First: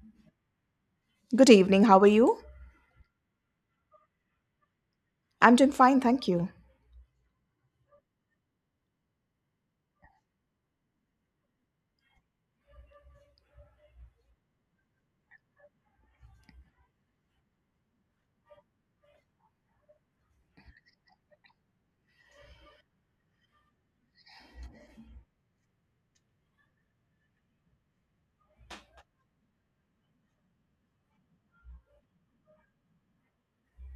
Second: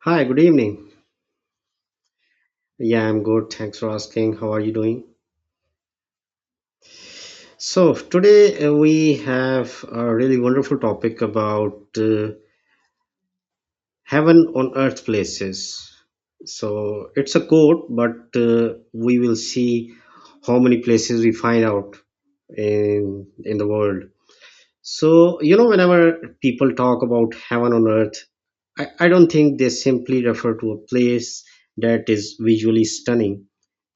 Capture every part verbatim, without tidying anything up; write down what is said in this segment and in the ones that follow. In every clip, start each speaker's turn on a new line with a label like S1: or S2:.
S1: Hi, good evening.
S2: Good evening, how are you?
S1: Yeah, I'm good. Thanks for asking. How are you doing?
S2: I'm doing fine, thank you.
S1: So, today uh, we have a really wonderful topic about uh, heaven on earth places. So, it's a quote, but uh, we will see how many places we find out in in the world. So, you know, whenever people talk about heaven on earth, I, I don't think they simply refer to a place that is visually stunning.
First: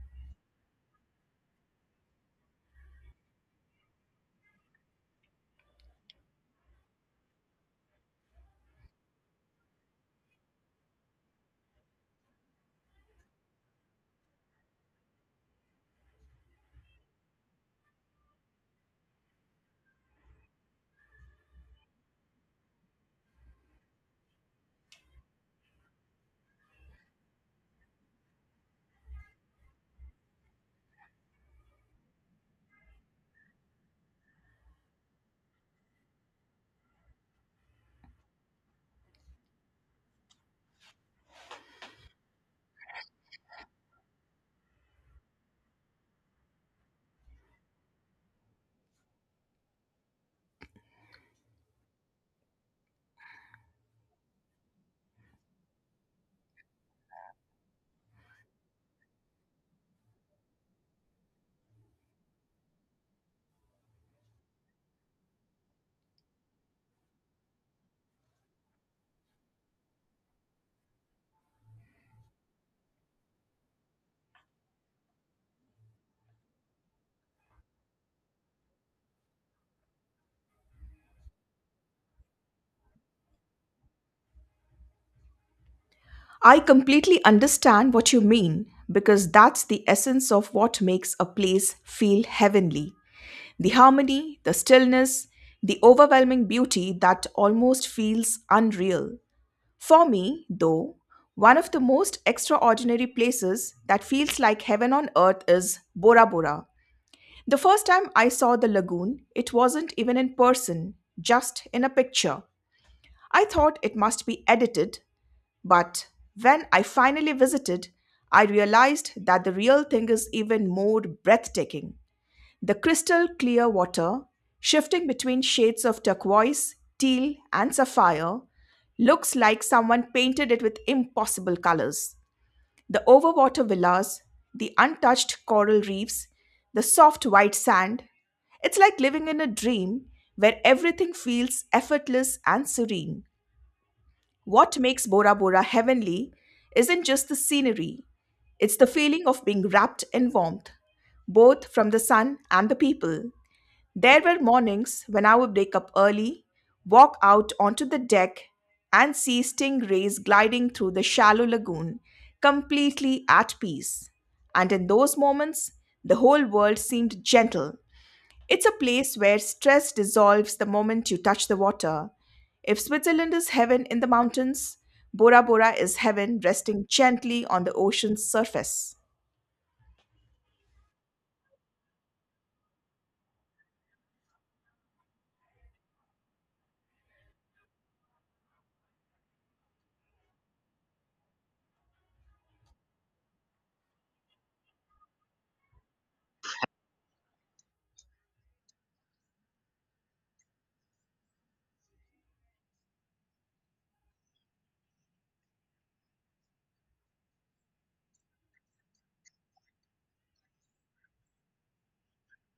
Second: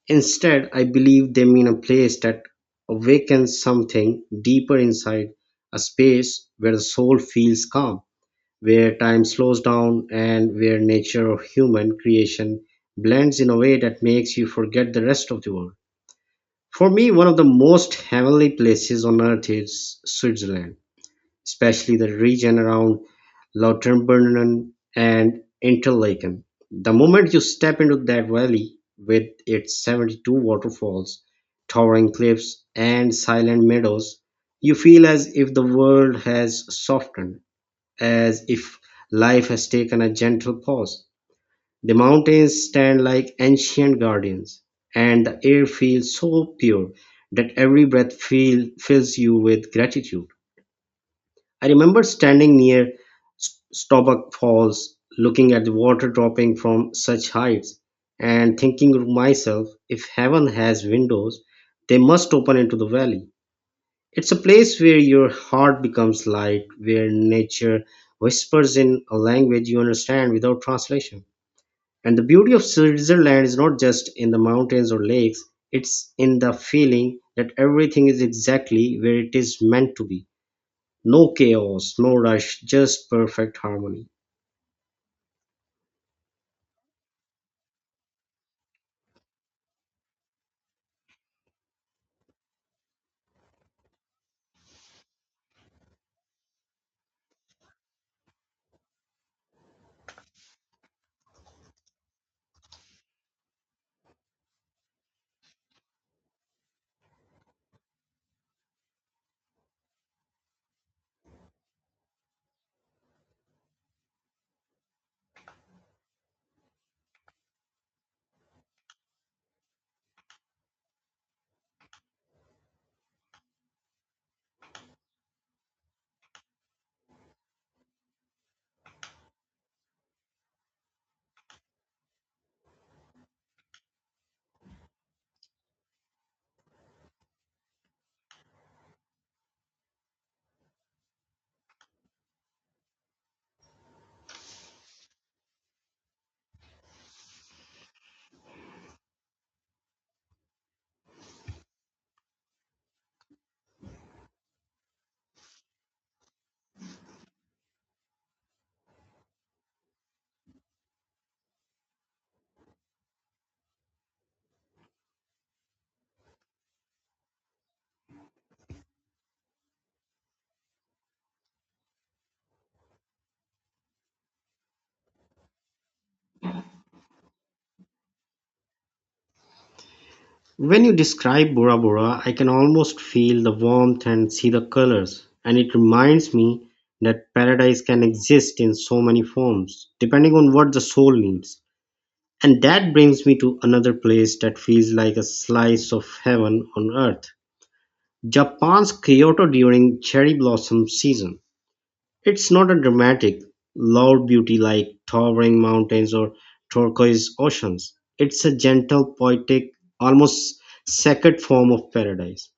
S1: Instead, I believe they mean a place that awakens something deeper inside, a space where the soul feels calm, where time slows down, and where nature or human creation blends in a way that makes you forget the rest of the world. For me, one of the most heavenly places on earth is Switzerland, especially the region around Lauterbrunnen and Interlaken. The moment you step into that valley with its seventy-two waterfalls, towering cliffs, and silent meadows, you feel as if the world has softened, as if life has taken a gentle pause. The mountains stand like ancient guardians, and the air feels so pure that every breath feel, fills you with gratitude. I remember standing near S- Staubach Falls, looking at the water dropping from such heights, and thinking to myself, if heaven has windows, they must open into the valley. It's a place where your heart becomes light, where nature whispers in a language you understand without translation. And the beauty of Switzerland is not just in the mountains or lakes, it's in the feeling that everything is exactly where it is meant to be. No chaos, no rush, just perfect harmony.
S2: I completely understand what you mean because that's the essence of what makes a place feel heavenly. The harmony, the stillness, the overwhelming beauty that almost feels unreal. For me, though, one of the most extraordinary places that feels like heaven on earth is Bora Bora. The first time I saw the lagoon, it wasn't even in person, just in a picture. I thought it must be edited, but when I finally visited, I realized that the real thing is even more breathtaking. The crystal clear water, shifting between shades of turquoise, teal, and sapphire, looks like someone painted it with impossible colors. The overwater villas, the untouched coral reefs, the soft white sand. It's like living in a dream where everything feels effortless and serene. What makes Bora Bora heavenly isn't just the scenery, it's the feeling of being wrapped in warmth, both from the sun and the people. There were mornings when I would wake up early, walk out onto the deck, and see stingrays gliding through the shallow lagoon, completely at peace. And in those moments, the whole world seemed gentle, it's a place where stress dissolves the moment you touch the water. If Switzerland is heaven in the mountains, Bora Bora is heaven resting gently on the ocean's surface.
S1: When you describe Bora Bora, I can almost feel the warmth and see the colors, and it reminds me that paradise can exist in so many forms, depending on what the soul needs. And that brings me to another place that feels like a slice of heaven on earth: Japan's Kyoto during cherry blossom season. It's not a dramatic, loud beauty like towering mountains or turquoise oceans. It's a gentle, poetic, almost sacred form of paradise.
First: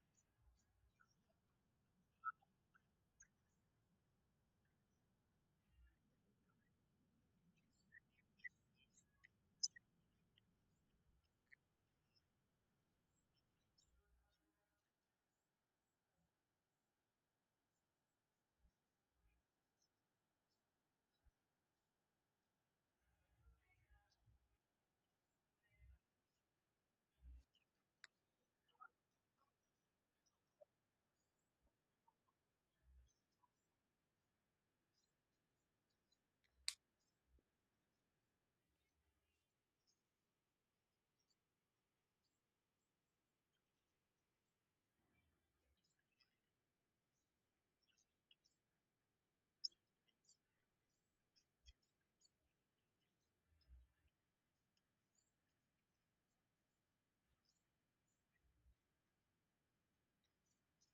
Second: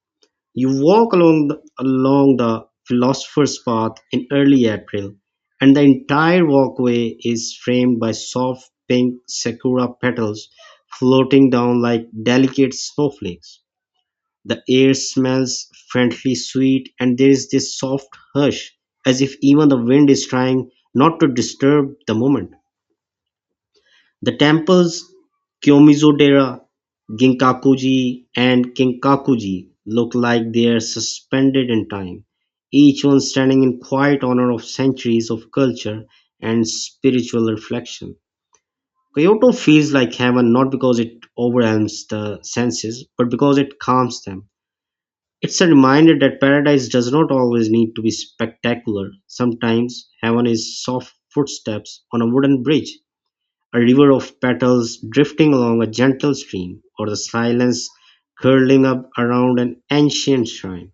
S1: You walk along the, along the philosopher's path in early April, and the entire walkway is framed by soft pink sakura petals floating down like delicate snowflakes. The air smells friendly, sweet, and there is this soft hush, as if even the wind is trying not to disturb the moment. The temples, Kyomizodera, Ginkakuji, and Kinkakuji, look like they are suspended in time, each one standing in quiet honor of centuries of culture and spiritual reflection. Kyoto feels like heaven not because it overwhelms the senses, but because it calms them. It's a reminder that paradise does not always need to be spectacular. Sometimes heaven is soft footsteps on a wooden bridge, a river of petals drifting along a gentle stream, or the silence curling up around an ancient shrine.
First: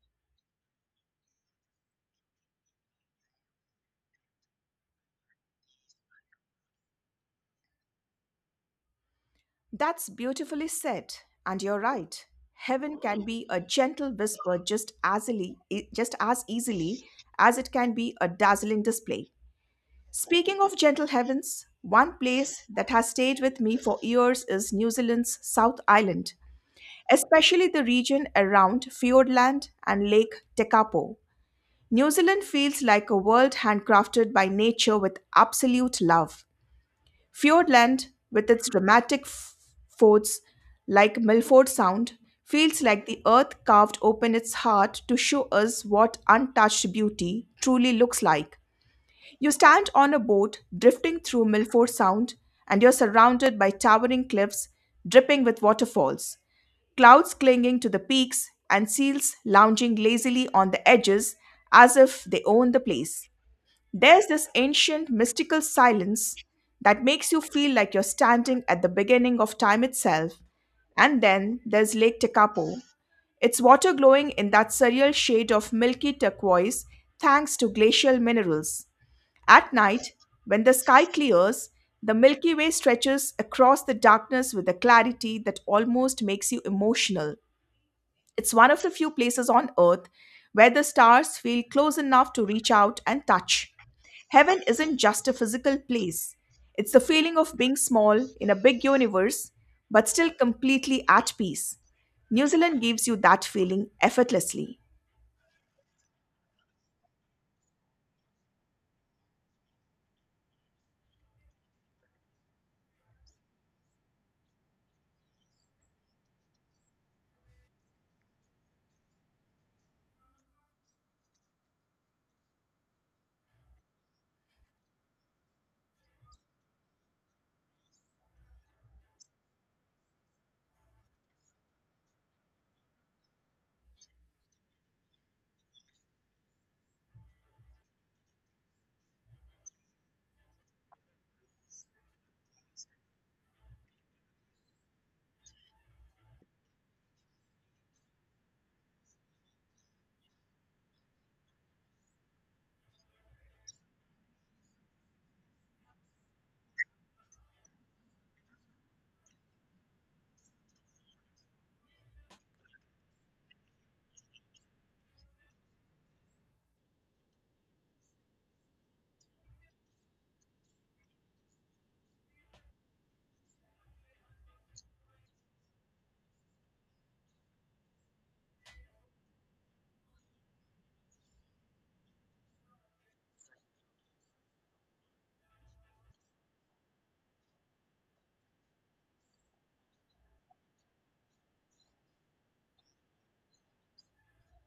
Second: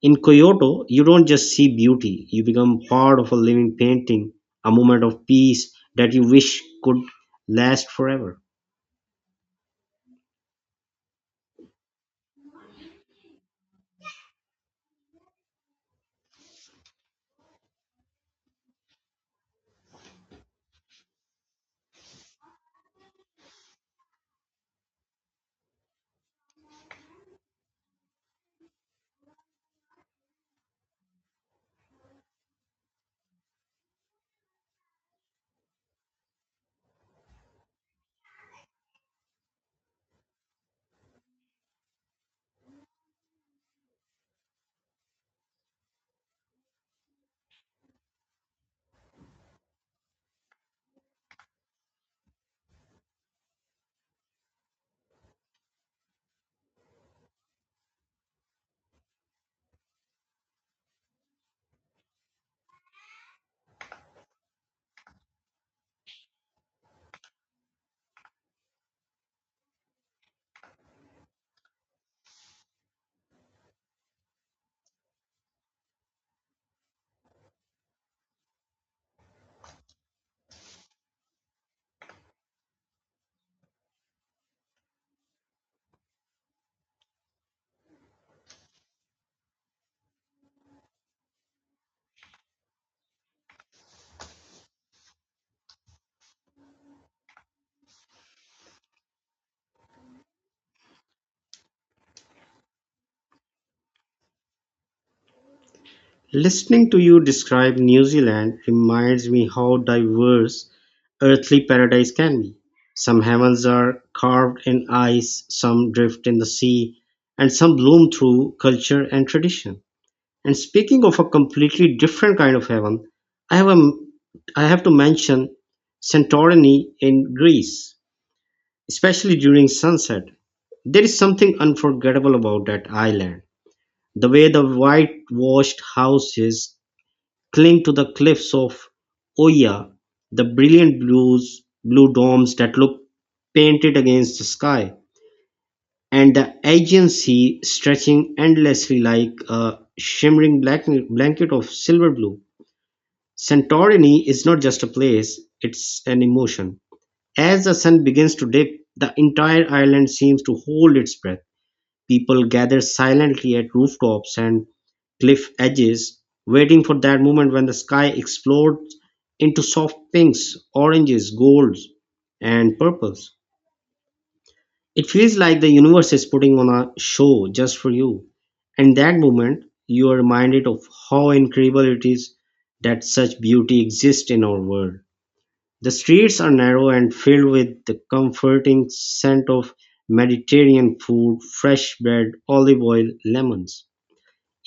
S1: In Kyoto, you don't just see beauty, you become part of a living painting, a moment of peace that you wish could last forever.
S2: That's beautifully said, and you're right. Heaven can be a gentle whisper just as, easily, just as easily as it can be a dazzling display. Speaking of gentle heavens, one place that has stayed with me for years is New Zealand's South Island, especially the region around Fiordland and Lake Tekapo. New Zealand feels like a world handcrafted by nature with absolute love. Fiordland, with its dramatic f- forts like Milford Sound, feels like the earth carved open its heart to show us what untouched beauty truly looks like. You stand on a boat drifting through Milford Sound, and you're surrounded by towering cliffs dripping with waterfalls, clouds clinging to the peaks, and seals lounging lazily on the edges as if they own the place. There's this ancient mystical silence that makes you feel like you're standing at the beginning of time itself. And then there's Lake Tekapo, its water glowing in that surreal shade of milky turquoise thanks to glacial minerals. At night, when the sky clears, the Milky Way stretches across the darkness with a clarity that almost makes you emotional. It's one of the few places on Earth where the stars feel close enough to reach out and touch. Heaven isn't just a physical place, it's the feeling of being small in a big universe, but still completely at peace. New Zealand gives you that feeling effortlessly.
S1: Listening to you describe New Zealand reminds me how diverse earthly paradise can be. Some heavens are carved in ice, some drift in the sea, and some bloom through culture and tradition. And speaking of a completely different kind of heaven, I have, a, I have to mention Santorini in Greece, especially during sunset. There is something unforgettable about that island. The way the white-washed houses cling to the cliffs of Oia, the brilliant blues, blue domes that look painted against the sky, and the Aegean Sea stretching endlessly like a shimmering black, blanket of silver blue. Santorini is not just a place, it's an emotion. As the sun begins to dip, the entire island seems to hold its breath. People gather silently at rooftops and cliff edges, waiting for that moment when the sky explodes into soft pinks, oranges, golds, and purples. It feels like the universe is putting on a show just for you. And that moment, you are reminded of how incredible it is that such beauty exists in our world. The streets are narrow and filled with the comforting scent of Mediterranean food, fresh bread, olive oil, lemons.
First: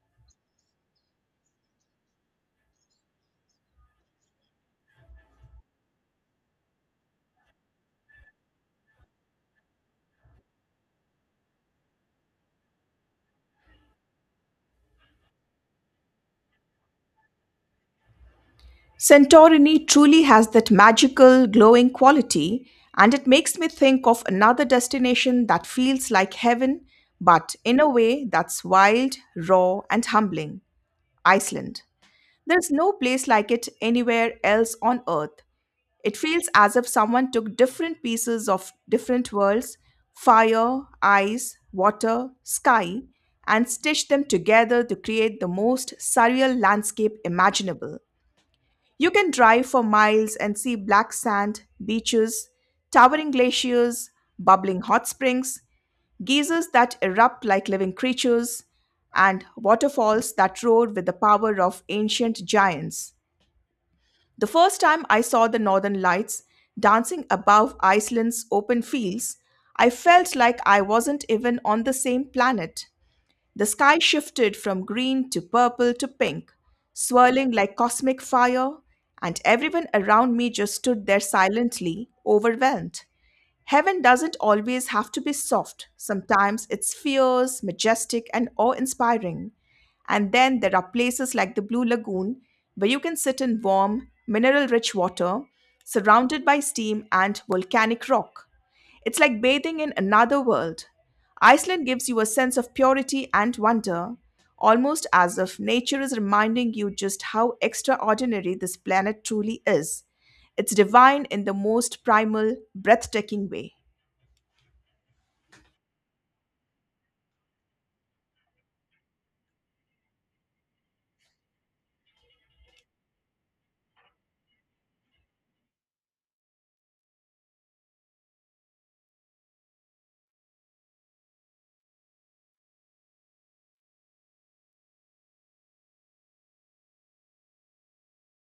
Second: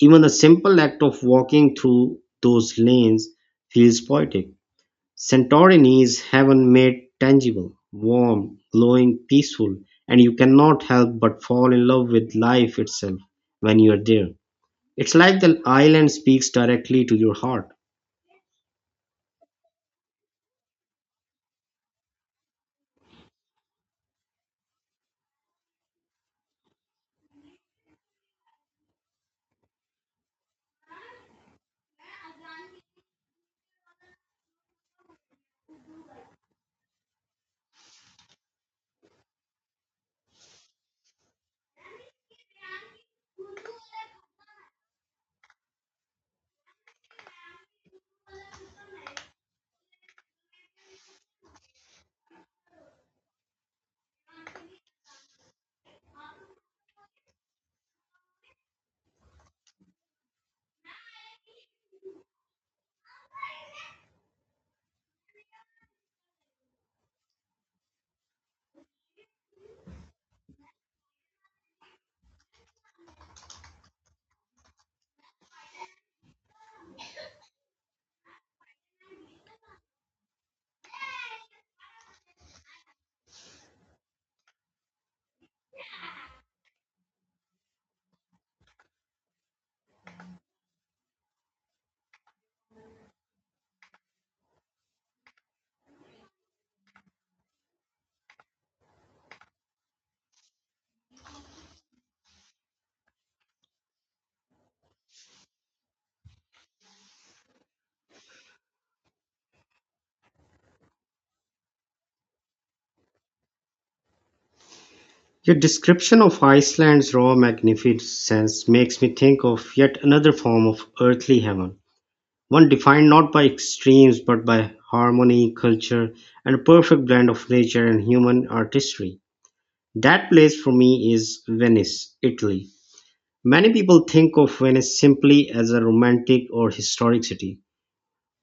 S1: Even the simple act of walking through those lanes feels poetic. Santorini is heaven made tangible, warm, glowing, peaceful, and you cannot help but fall in love with life itself when you are there. It's like the island speaks directly to your heart.
S2: Santorini truly has that magical, glowing quality, and it makes me think of another destination that feels like heaven, but in a way that's wild, raw, and humbling Iceland. There's no place like it anywhere else on earth. It feels as if someone took different pieces of different worlds fire, ice, water, sky and stitched them together to create the most surreal landscape imaginable. You can drive for miles and see black sand, beaches, towering glaciers, bubbling hot springs, geysers that erupt like living creatures, and waterfalls that roar with the power of ancient giants. The first time I saw the northern lights dancing above Iceland's open fields, I felt like I wasn't even on the same planet. The sky shifted from green to purple to pink, swirling like cosmic fire, and everyone around me just stood there silently, overwhelmed. Heaven doesn't always have to be soft. Sometimes it's fierce, majestic, and awe inspiring. And then there are places like the Blue Lagoon where you can sit in warm, mineral rich water surrounded by steam and volcanic rock. It's like bathing in another world. Iceland gives you a sense of purity and wonder, almost as if nature is reminding you just how extraordinary this planet truly is. It's divine in the most primal, breathtaking way.
S1: Your description of Iceland's raw magnificence makes me think of yet another form of earthly heaven, one defined not by extremes but by harmony, culture, and a perfect blend of nature and human artistry. That place for me is Venice, Italy. Many people think of Venice simply as a romantic or historic city,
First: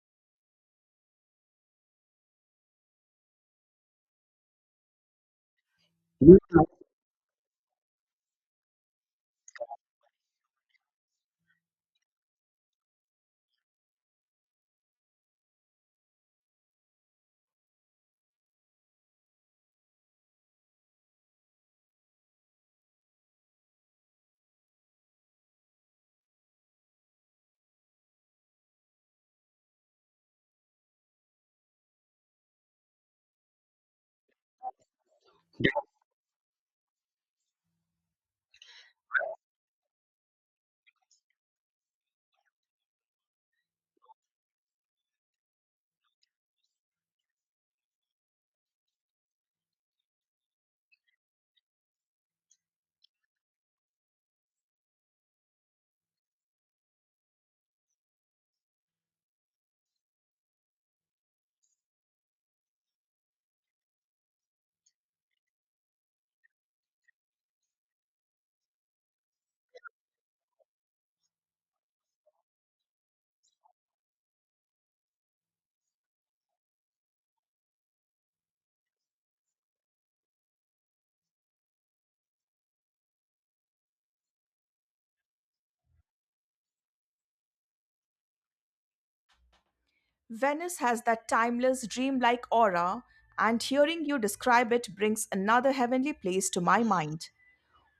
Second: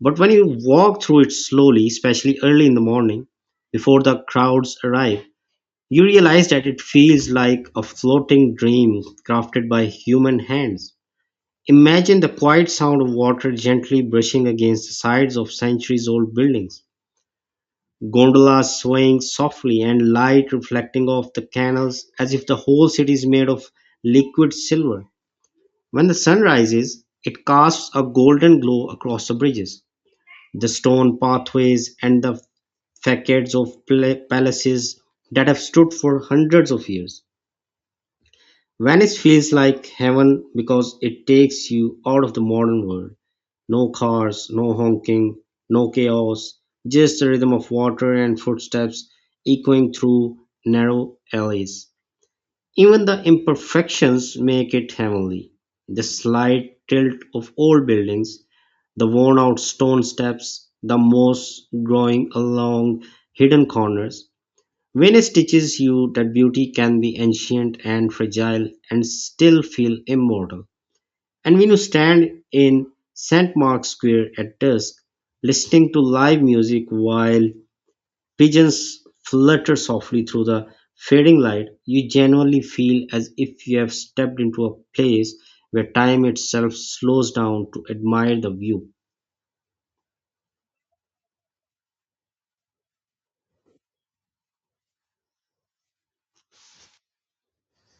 S1: but when you walk through it slowly, especially early in the morning, before the crowds arrive, you realize that it feels like a floating dream crafted by human hands. Imagine the quiet sound of water gently brushing against the sides of centuries old buildings, gondolas swaying softly, and light reflecting off the canals as if the whole city is made of liquid silver. When the sun rises, it casts a golden glow across the bridges, the stone pathways, and the facades of pla- palaces that have stood for hundreds of years. Venice feels like heaven because it takes you out of the modern world. No cars, no honking, no chaos, just the rhythm of water and footsteps echoing through narrow alleys. Even the imperfections make it heavenly. The slight tilt of old buildings, the worn out stone steps, the moss growing along hidden corners, Venus teaches you that beauty can be ancient and fragile and still feel immortal. And when you stand in Saint Mark's Square at dusk, listening to live music while pigeons flutter softly through the fading light, you genuinely feel as if you have stepped into a place where time itself slows down to admire the view.
S2: Venice has that timeless, dreamlike aura, and hearing you describe it brings another heavenly place to my mind,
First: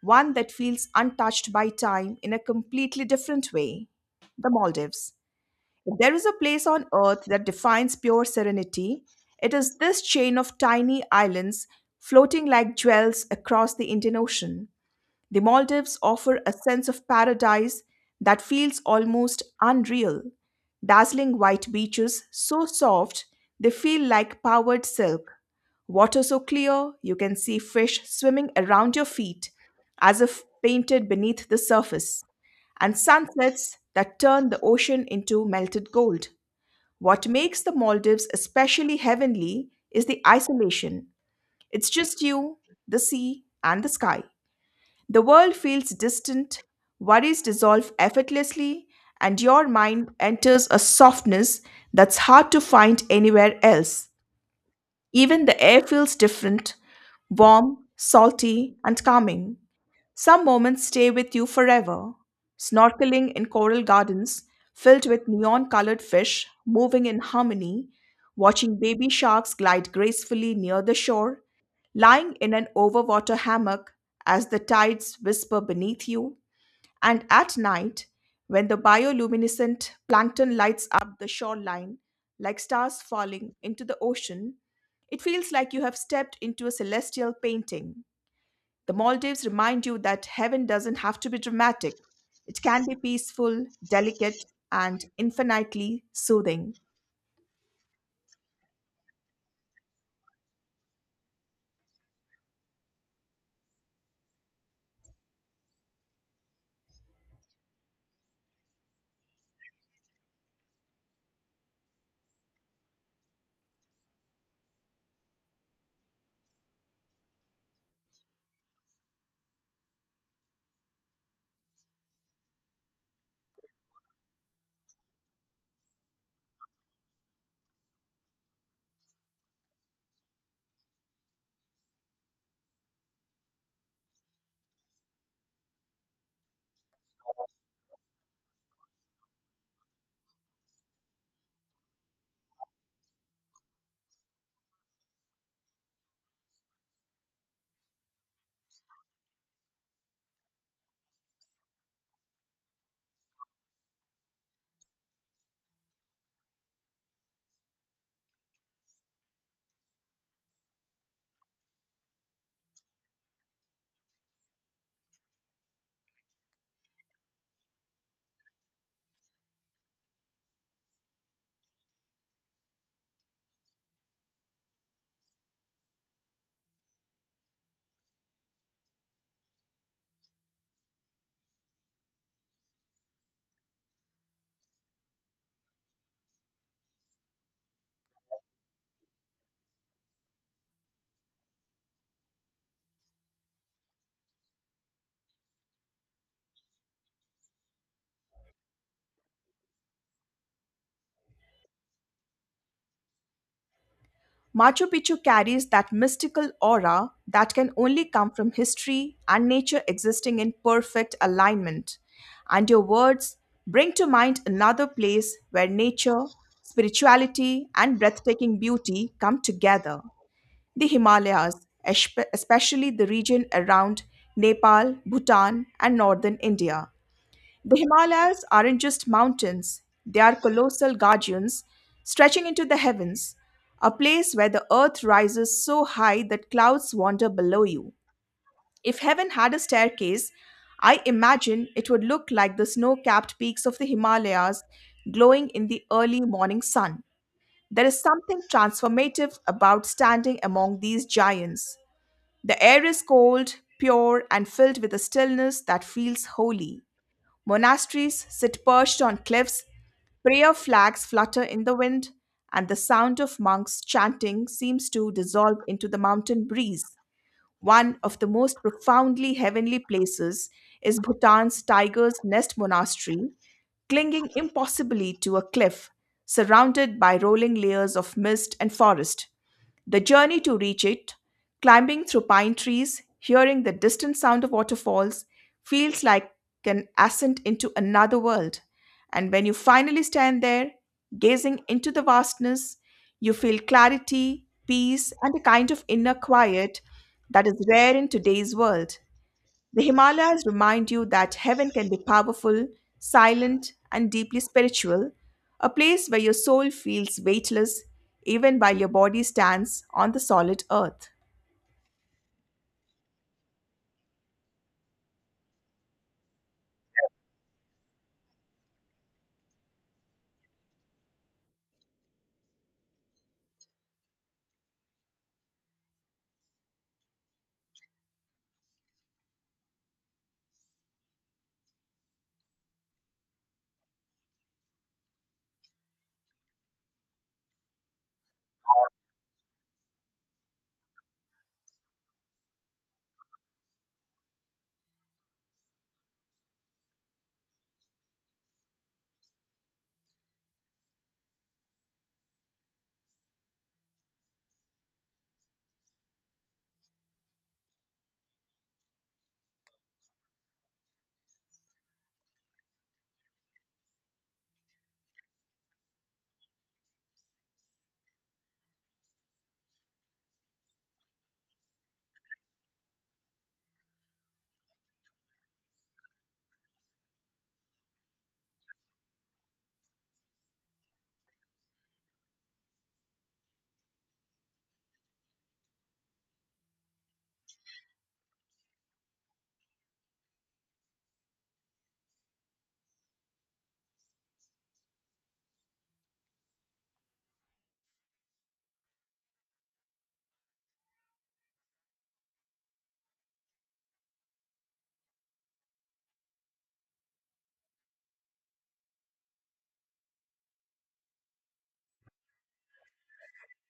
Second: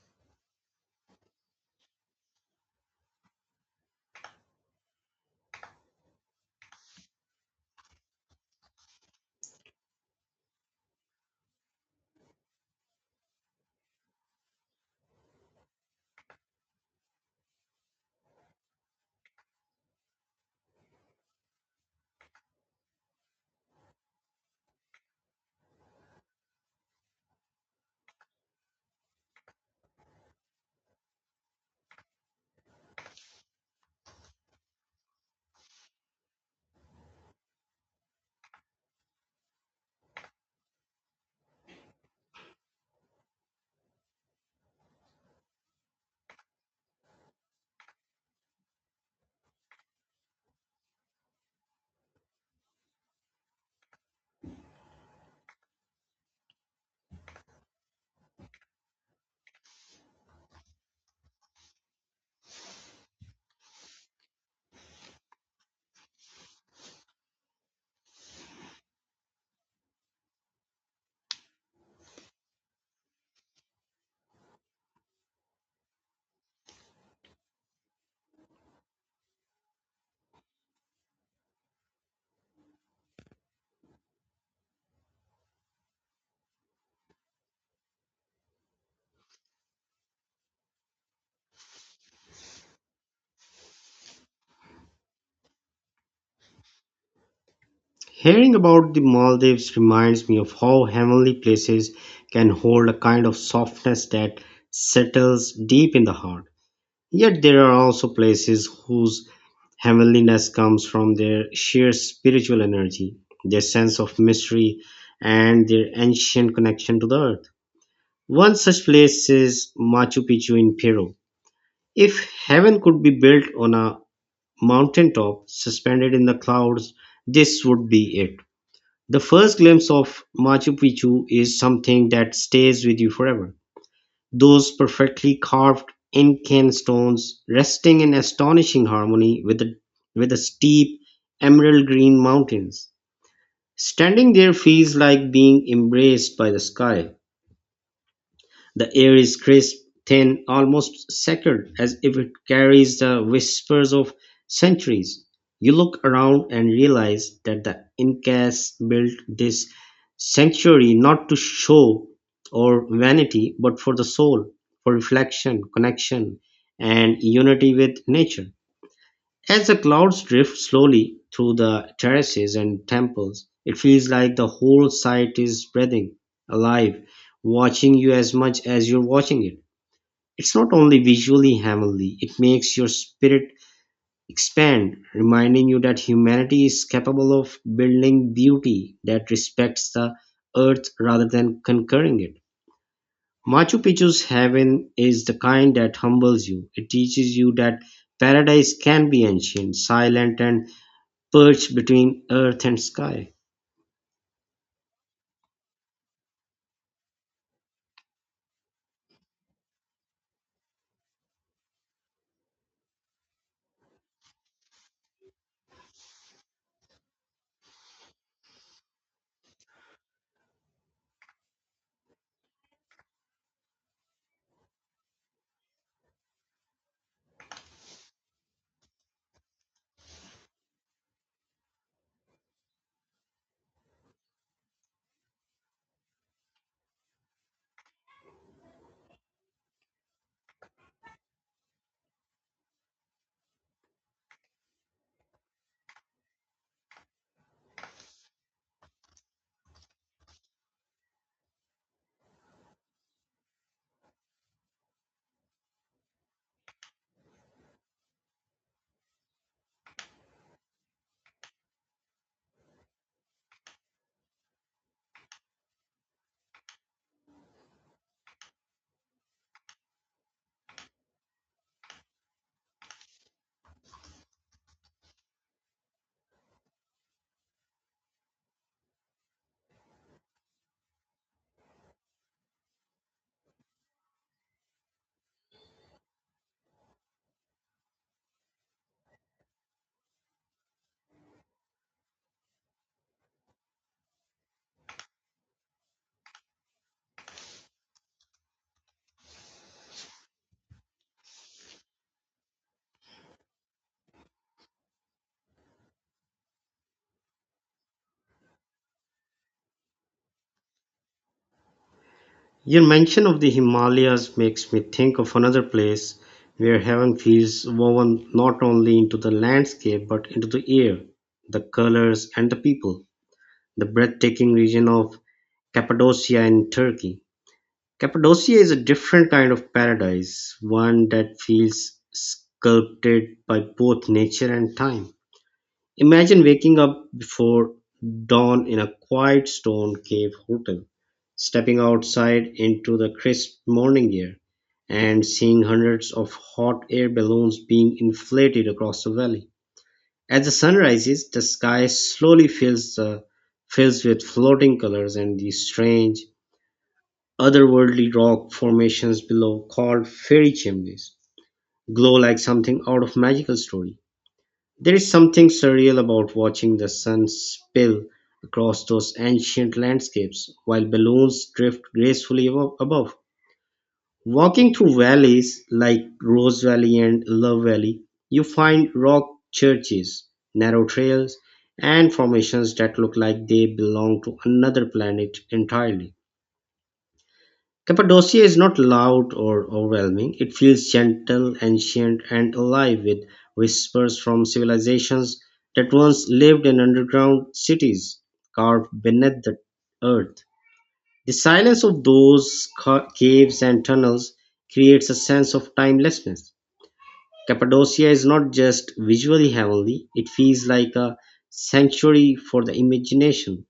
S2: one that feels untouched by time in a completely different way. The Maldives. If there is a place on earth that defines pure serenity, it is this chain of tiny islands floating like jewels across the Indian Ocean. The Maldives offer a sense of paradise that feels almost unreal. Dazzling white beaches, so soft they feel like powdered silk. Water so clear you can see fish swimming around your feet as if painted beneath the surface. And sunsets that turn the ocean into melted gold. What makes the Maldives especially heavenly is the isolation. It's just you, the sea, and the sky. The world feels distant, worries dissolve effortlessly, and your mind enters a softness that's hard to find anywhere else. Even the air feels different warm, salty, and calming. Some moments stay with you forever. Snorkeling in coral gardens filled with neon colored fish moving in harmony, watching baby sharks glide gracefully near the shore, lying in an overwater hammock as the tides whisper beneath you, and at night, when the bioluminescent plankton lights up the shoreline like stars falling into the ocean, it feels like you have stepped into a celestial painting. The Maldives remind you that heaven doesn't have to be dramatic, it can be peaceful, delicate, and infinitely soothing.
S1: Hearing about the Maldives reminds me of how heavenly places can hold a kind of softness that settles deep in the heart. Yet there are also places whose heavenliness comes from their sheer spiritual energy, their sense of mystery, and their ancient connection to the earth. One such place is Machu Picchu in Peru. If heaven could be built on a mountaintop suspended in the clouds, this would be it. The first glimpse of Machu Picchu is something that stays with you forever. Those perfectly carved Incan stones resting in astonishing harmony with the, with the steep emerald green mountains. Standing there feels like being embraced by the sky. The air is crisp, thin, almost sacred, as if it carries the whispers of centuries. You look around and realize that the Incas built this sanctuary not to show or vanity, but for the soul, for reflection, connection, and unity with nature. As the clouds drift slowly through the terraces and temples, it feels like the whole site is breathing, alive, watching you as much as you're watching it. It's not only visually heavenly, it makes your spirit expand, reminding you that humanity is capable of building beauty that respects the earth rather than conquering it. Machu Picchu's heaven is the kind that humbles you. It teaches you that paradise can be ancient, silent, and perched between earth and sky.
S2: Machu Picchu carries that mystical aura that can only come from history and nature existing in perfect alignment. And your words bring to mind another place where nature, spirituality, and breathtaking beauty come together. The Himalayas, espe- especially the region around Nepal, Bhutan, and northern India. The Himalayas aren't just mountains, they are colossal guardians stretching into the heavens, a place where the earth rises so high that clouds wander below you. If heaven had a staircase, I imagine it would look like the snow capped peaks of the Himalayas glowing in the early morning sun. There is something transformative about standing among these giants, the air is cold, pure, and filled with a stillness that feels holy. Monasteries sit perched on cliffs, prayer flags flutter in the wind, and the sound of monks chanting seems to dissolve into the mountain breeze. One of the most profoundly heavenly places is Bhutan's Tiger's Nest Monastery, clinging impossibly to a cliff, surrounded by rolling layers of mist and forest. The journey to reach it, climbing through pine trees, hearing the distant sound of waterfalls, feels like an ascent into another world. And when you finally stand there, gazing into the vastness, you feel clarity, peace, and a kind of inner quiet that is rare in today's world. The Himalayas remind you that heaven can be powerful, silent, and deeply spiritual, a place where your soul feels weightless even while your body stands on the solid earth.
S1: Your mention of the Himalayas makes me think of another place where heaven feels woven not only into the landscape but into the air, the colors, and the people. The breathtaking region of Cappadocia in Turkey. Cappadocia is a different kind of paradise, one that feels sculpted by both nature and time. Imagine waking up before dawn in a quiet stone cave hotel, stepping outside into the crisp morning air, and seeing hundreds of hot air balloons being inflated across the valley. As the sun rises, the sky slowly fills the fills with floating colors, and the strange, otherworldly rock formations below called fairy chimneys glow like something out of magical story. There is something surreal about watching the sun spill across those ancient landscapes while balloons drift gracefully abo- above. Walking through valleys like Rose Valley and Love Valley, you find rock churches, narrow trails, and formations that look like they belong to another planet entirely. Cappadocia is not loud or overwhelming. It feels gentle, ancient, and alive with whispers from civilizations that once lived in underground cities carved beneath the earth. The silence of those ca- caves and tunnels creates a sense of timelessness. Cappadocia is not just visually heavenly, it feels like a sanctuary for the imagination,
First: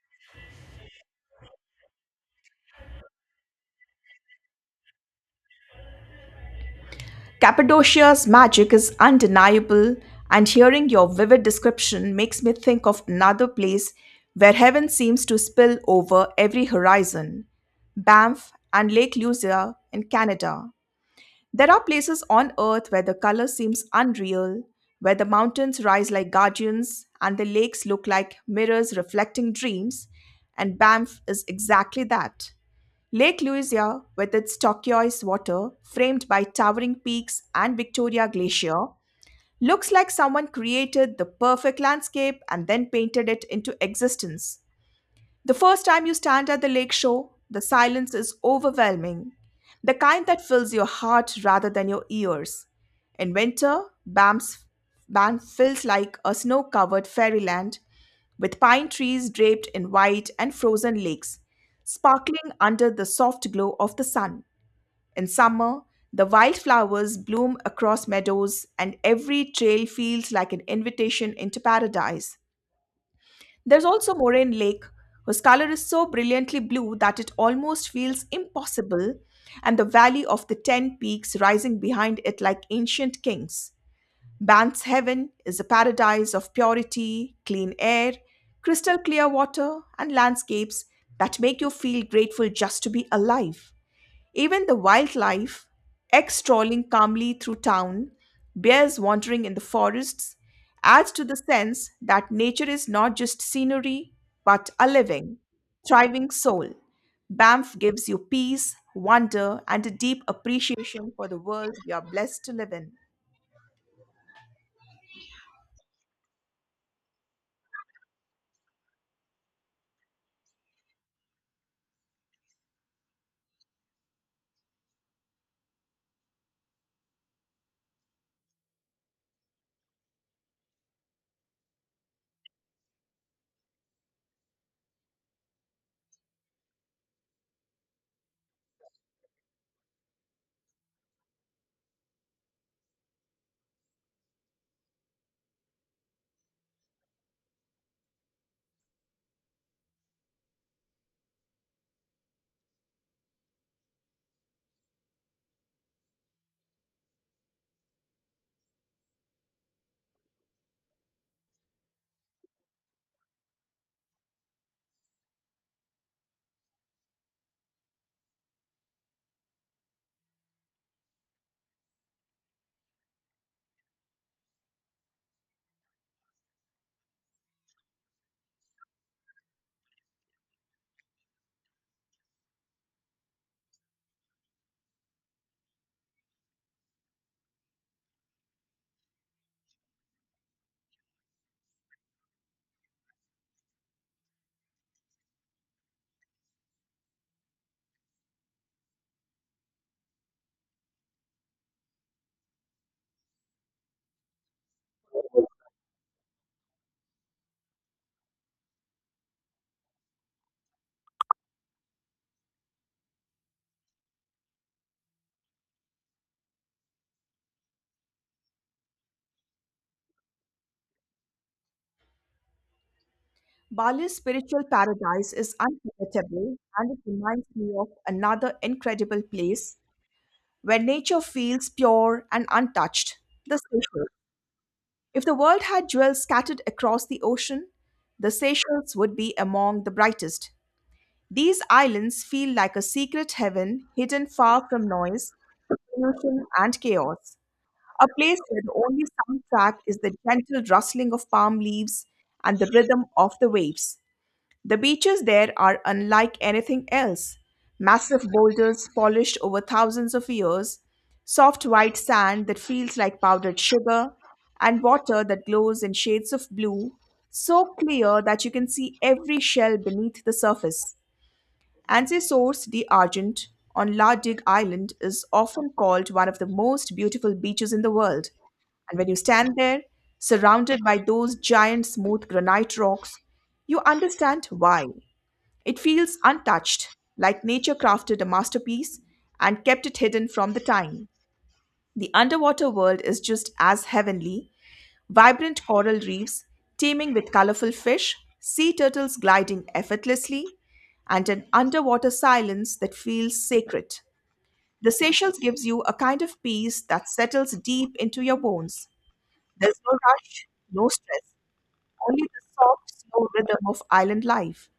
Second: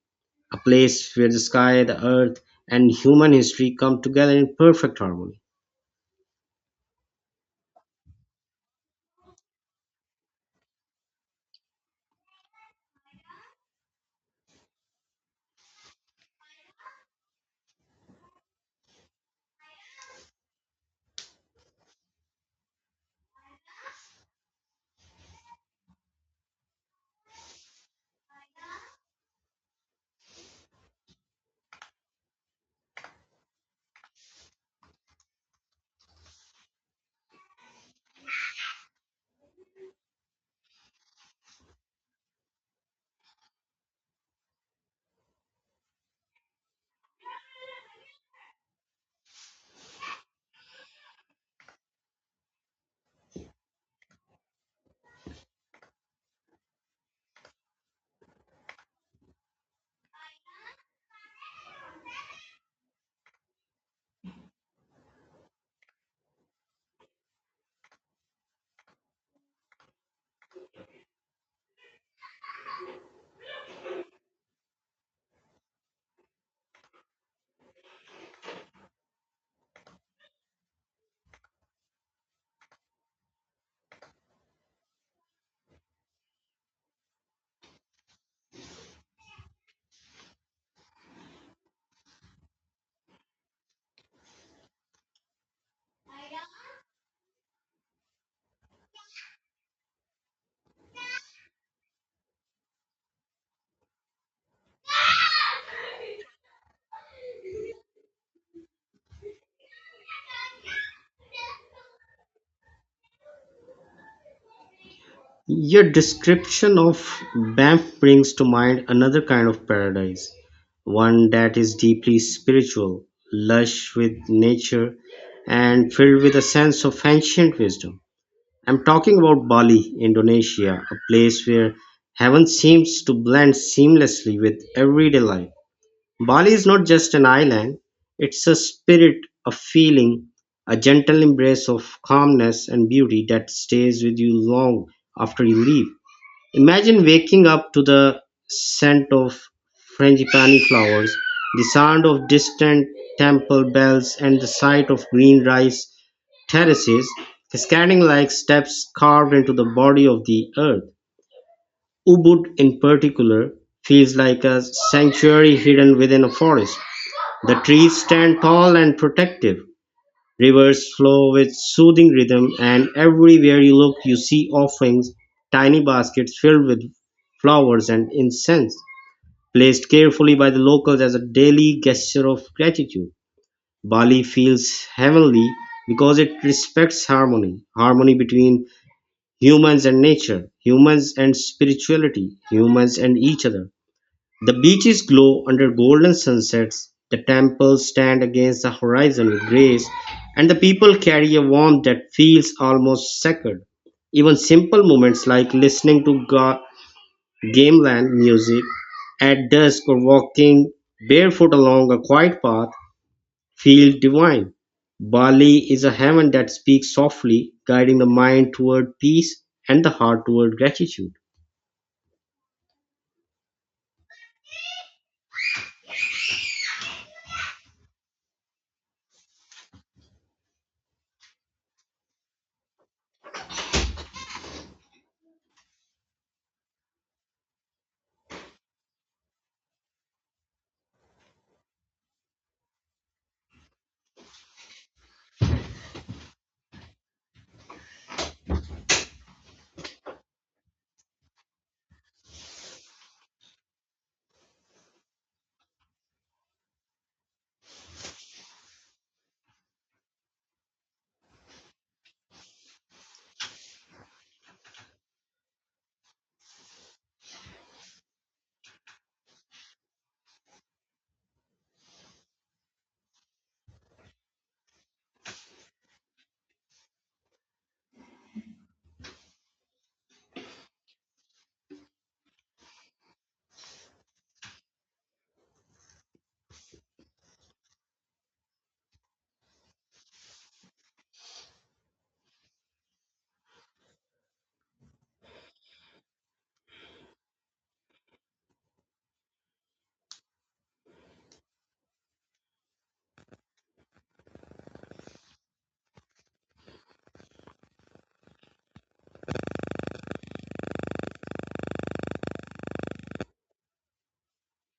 S1: a place where the sky, the earth, and human history come together in perfect harmony.
S2: Cappadocia's magic is undeniable, and hearing your vivid description makes me think of another place where heaven seems to spill over every horizon Banff and Lake Louisa in Canada. There are places on earth where the color seems unreal, where the mountains rise like guardians and the lakes look like mirrors reflecting dreams, and Banff is exactly that. Lake Louisa, with its turquoise water framed by towering peaks and Victoria Glacier, looks like someone created the perfect landscape and then painted it into existence. The first time you stand at the lake shore, the silence is overwhelming, the kind that fills your heart rather than your ears. In winter, Banff's, Banff feels like a snow covered fairyland with pine trees draped in white and frozen lakes, sparkling under the soft glow of the sun. In summer, the wildflowers bloom across meadows, and every trail feels like an invitation into paradise. There's also Moraine Lake, whose color is so brilliantly blue that it almost feels impossible, and the valley of the ten peaks rising behind it like ancient kings. Banff's Heaven is a paradise of purity, clean air, crystal clear water, and landscapes that make you feel grateful just to be alive. Even the wildlife, X strolling calmly through town, bears wandering in the forests, adds to the sense that nature is not just scenery, but a living, thriving soul. Banff gives you peace, wonder, and a deep appreciation for the world we are blessed to live in.
S1: Your description of Banff brings to mind another kind of paradise, one that is deeply spiritual, lush with nature, and filled with a sense of ancient wisdom. I'm talking about Bali, Indonesia, a place where heaven seems to blend seamlessly with everyday life. Bali is not just an island, it's a spirit, a feeling, a gentle embrace of calmness and beauty that stays with you long after you leave. Imagine waking up to the scent of frangipani flowers, the sound of distant temple bells, and the sight of green rice terraces cascading like steps carved into the body of the earth. Ubud, in particular, feels like a sanctuary hidden within a forest. The trees stand tall and protective, rivers flow with soothing rhythm, and everywhere you look, you see offerings, tiny baskets filled with flowers and incense, placed carefully by the locals as a daily gesture of gratitude. Bali feels heavenly because it respects harmony, harmony between humans and nature, humans and spirituality, humans and each other. The beaches glow under golden sunsets, the temples stand against the horizon with grace, and the people carry a warmth that feels almost sacred. Even simple moments like listening to ga- gamelan music at dusk or walking barefoot along a quiet path feel divine. Bali is a heaven that speaks softly, guiding the mind toward peace and the heart toward gratitude.
S2: Bali's spiritual paradise is unforgettable and it reminds me of another incredible place where nature feels pure and untouched, the Seychelles. If the world had jewels scattered across the ocean, the Seychelles would be among the brightest. These islands feel like a secret heaven hidden far from noise, pollution, and chaos. A place where the only soundtrack is the gentle rustling of palm leaves and the rhythm of the waves. The beaches there are unlike anything else massive boulders polished over thousands of years, soft white sand that feels like powdered sugar, and water that glows in shades of blue, so clear that you can see every shell beneath the surface. Ansesource d'Argent on La Digue Island is often called one of the most beautiful beaches in the world. And when you stand there, surrounded by those giant smooth granite rocks, you understand why. It feels untouched, like nature crafted a masterpiece and kept it hidden from the time. The underwater world is just as heavenly vibrant coral reefs teeming with colorful fish, sea turtles gliding effortlessly, and an underwater silence that feels sacred. The Seychelles gives you a kind of peace that settles deep into your bones. There's no rush, no stress, only the soft, slow rhythm of island life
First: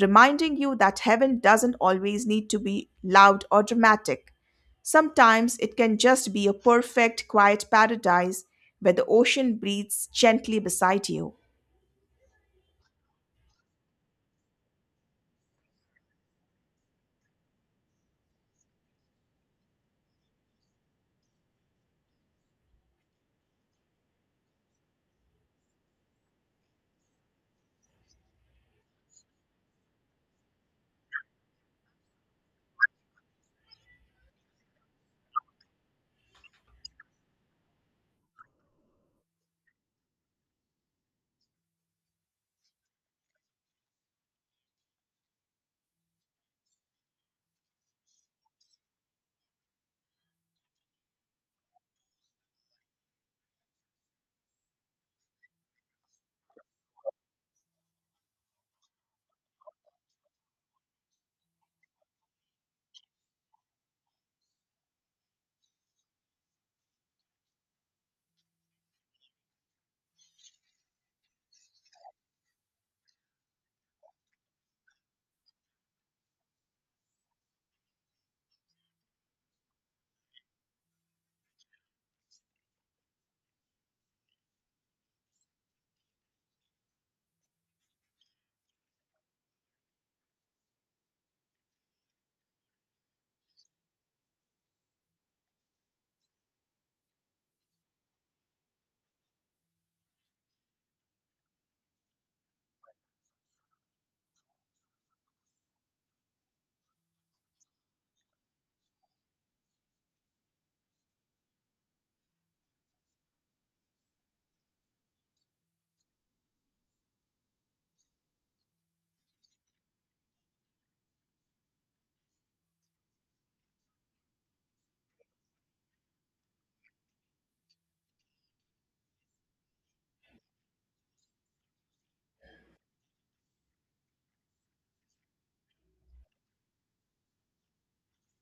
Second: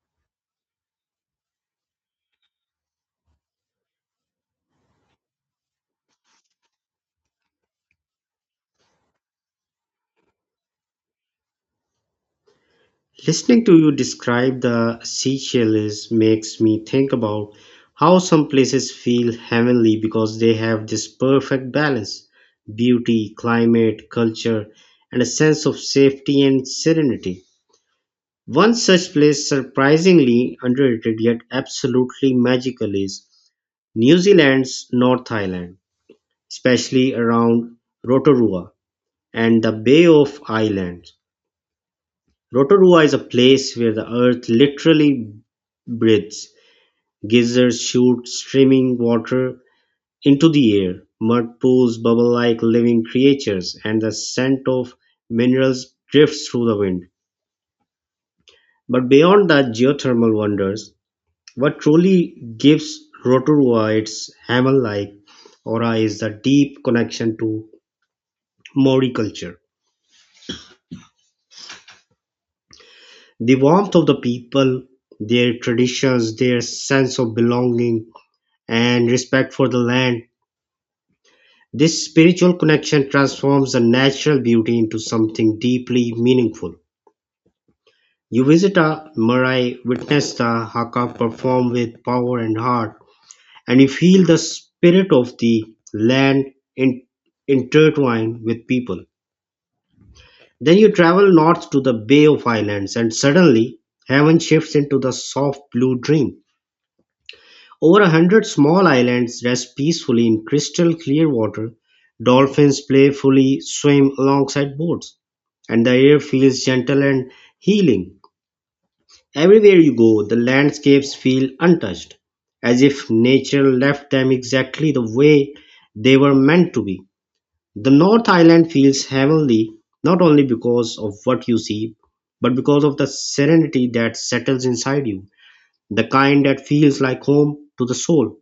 S2: reminding you that heaven doesn't always need to be loud or dramatic. Sometimes it can just be a perfect, quiet paradise where the ocean breathes gently beside you.
S1: Listening to you describe the Seychelles makes me think about how some places feel heavenly because they have this perfect balance beauty, climate, culture, and a sense of safety and serenity. One such place, surprisingly underrated yet absolutely magical, is New Zealand's North Island, especially around Rotorua and the Bay of Islands. Rotorua is a place where the earth literally breathes. Geysers shoot streaming water into the air, mud pools bubble like living creatures, and the scent of minerals drifts through the wind. But beyond the geothermal wonders, what truly gives Rotorua its hamel like aura is the deep connection to Maori culture. The warmth of the people, their traditions, their sense of belonging, and respect for the land. This spiritual connection transforms the natural beauty into something deeply meaningful. You visit a marae, witness the haka performed with power and heart, and you feel the spirit of the land in, intertwined with people. Then you travel north to the Bay of Islands, and suddenly heaven shifts into the soft blue dream. Over a hundred small islands rest peacefully in crystal clear water. Dolphins playfully swim alongside boats, and the air feels gentle and healing. Everywhere you go, the landscapes feel untouched, as if nature left them exactly the way they were meant to be. The North Island feels heavenly not only because of what you see, but because of the serenity that settles inside you, the kind that feels like home to the soul.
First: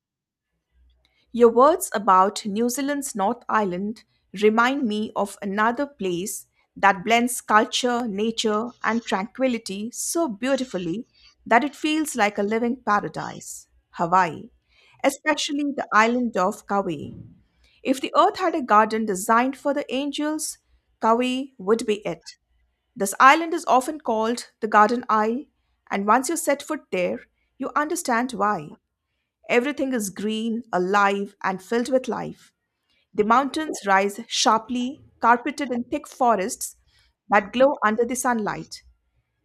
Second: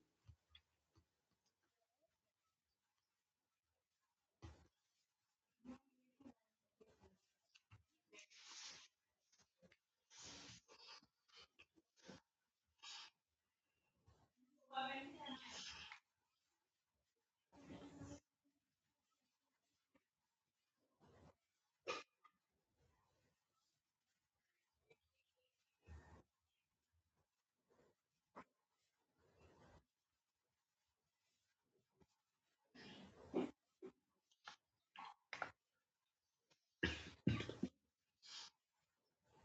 S2: Your words about New Zealand's North Island remind me of another place that blends culture, nature, and tranquility so beautifully that it feels like a living paradise Hawaii, especially the island of Kauai. If the earth had a garden designed for the angels, Kauai would be it. This island is often called the Garden Isle, and once you set foot there, you understand why. Everything is green, alive, and filled with life. The mountains rise sharply, carpeted in thick forests that glow under the sunlight.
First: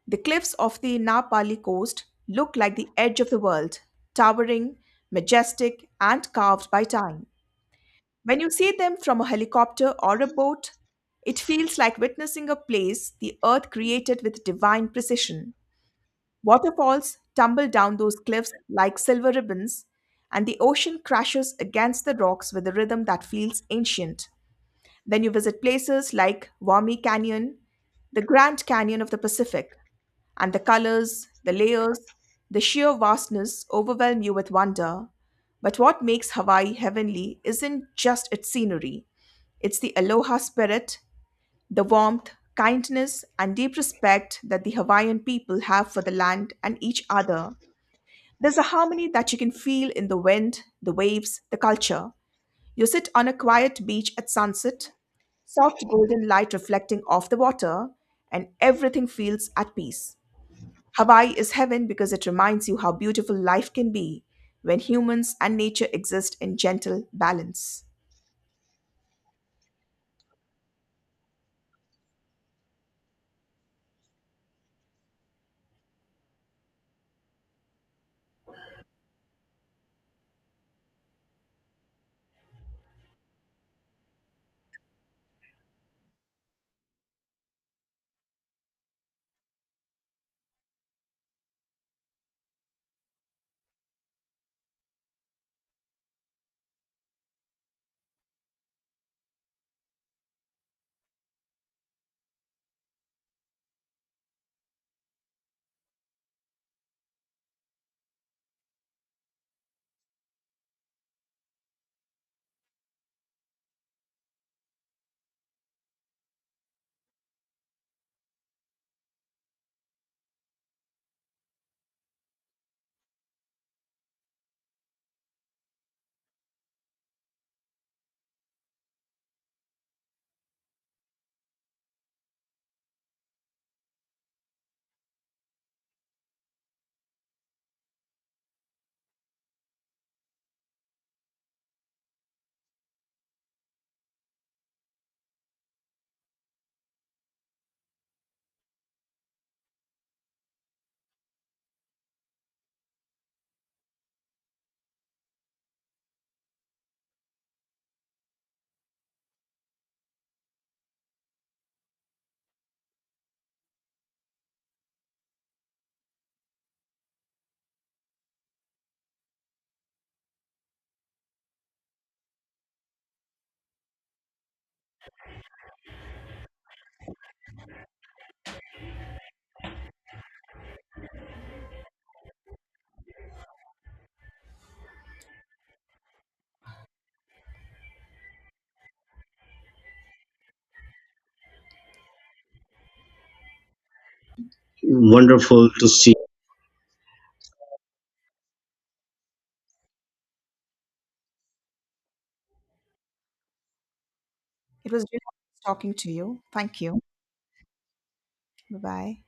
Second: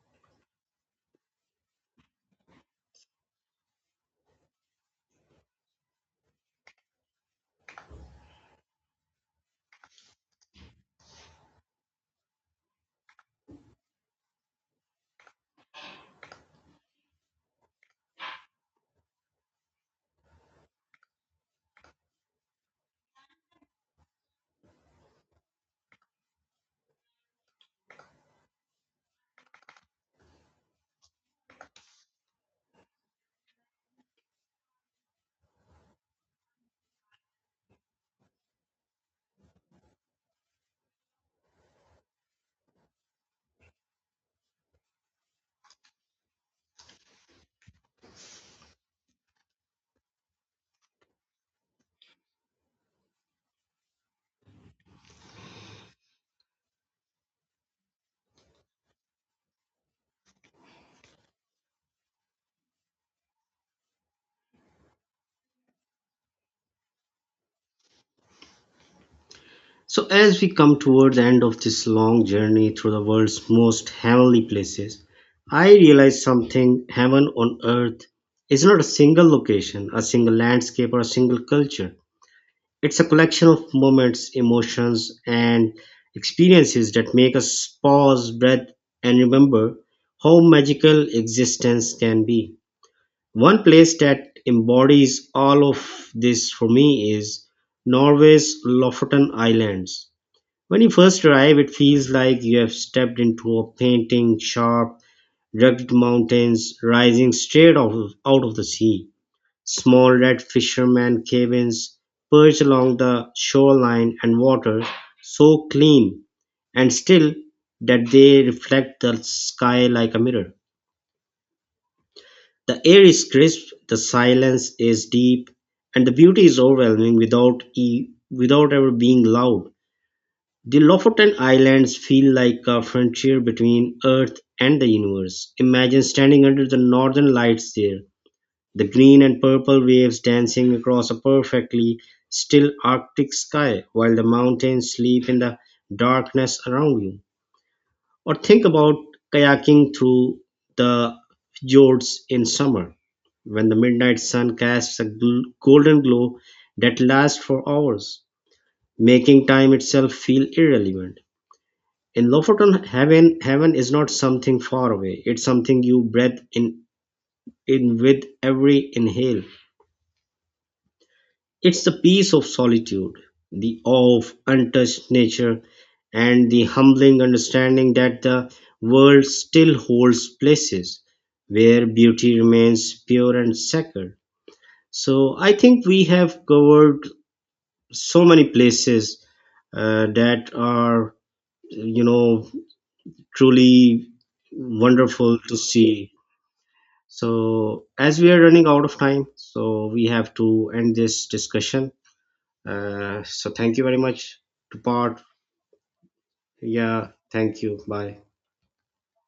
S2: The cliffs of the Napali coast look like the edge of the world, towering, majestic, and carved by time. When you see them from a helicopter or a boat, it feels like witnessing a place the earth created with divine precision. Waterfalls tumble down those cliffs like silver ribbons, and the ocean crashes against the rocks with a rhythm that feels ancient. Then you visit places like Wami Canyon, the Grand Canyon of the Pacific, and the colors, the layers, the sheer vastness overwhelm you with wonder. But what makes Hawaii heavenly isn't just its scenery, it's the aloha spirit, the warmth, kindness, and deep respect that the Hawaiian people have for the land and each other. There's a harmony that you can feel in the wind, the waves, the culture. You sit on a quiet beach at sunset, soft golden light reflecting off the water, and everything feels at peace. Hawaii is heaven because it reminds you how beautiful life can be when humans and nature exist in gentle balance.
S1: So, as we come toward the end of this long journey through the world's most heavenly places, I realized something. Heaven on earth is not a single location, a single landscape, or a single culture. It's a collection of moments, emotions, and experiences that make us pause, breathe, and remember how magical existence can be. One place that embodies all of this for me is Norway's Lofoten Islands. When you first arrive, it feels like you have stepped into a painting, sharp, rugged mountains rising straight out of, out of the sea. Small red fishermen cabins perched along the shoreline and water so clean and still that they reflect the sky like a mirror. The air is crisp, the silence is deep, and the beauty is overwhelming without, e- without ever being loud. The Lofoten Islands feel like a frontier between Earth and the universe. Imagine standing under the northern lights there, the green and purple waves dancing across a perfectly still Arctic sky while the mountains sleep in the darkness around you. Or think about kayaking through the fjords in summer, when the midnight sun casts a gl- golden glow that lasts for hours, making time itself feel irrelevant. In Lofoten, heaven heaven is not something far away. It's something you breathe in in with every inhale. It's the peace of solitude, the awe of untouched nature, and the humbling understanding that the world still holds places where beauty remains pure and sacred. So I think we have covered so many places uh, that are, you know, truly wonderful to
S2: Wonderful to
S1: see.
S2: see.
S1: So, as we are running out of time, so we have to end this discussion. Uh, so, thank you very much to
S2: It was
S1: part.
S2: really nice talking to you. Thank you.
S1: Yeah, thank you. Bye.
S2: Bye bye.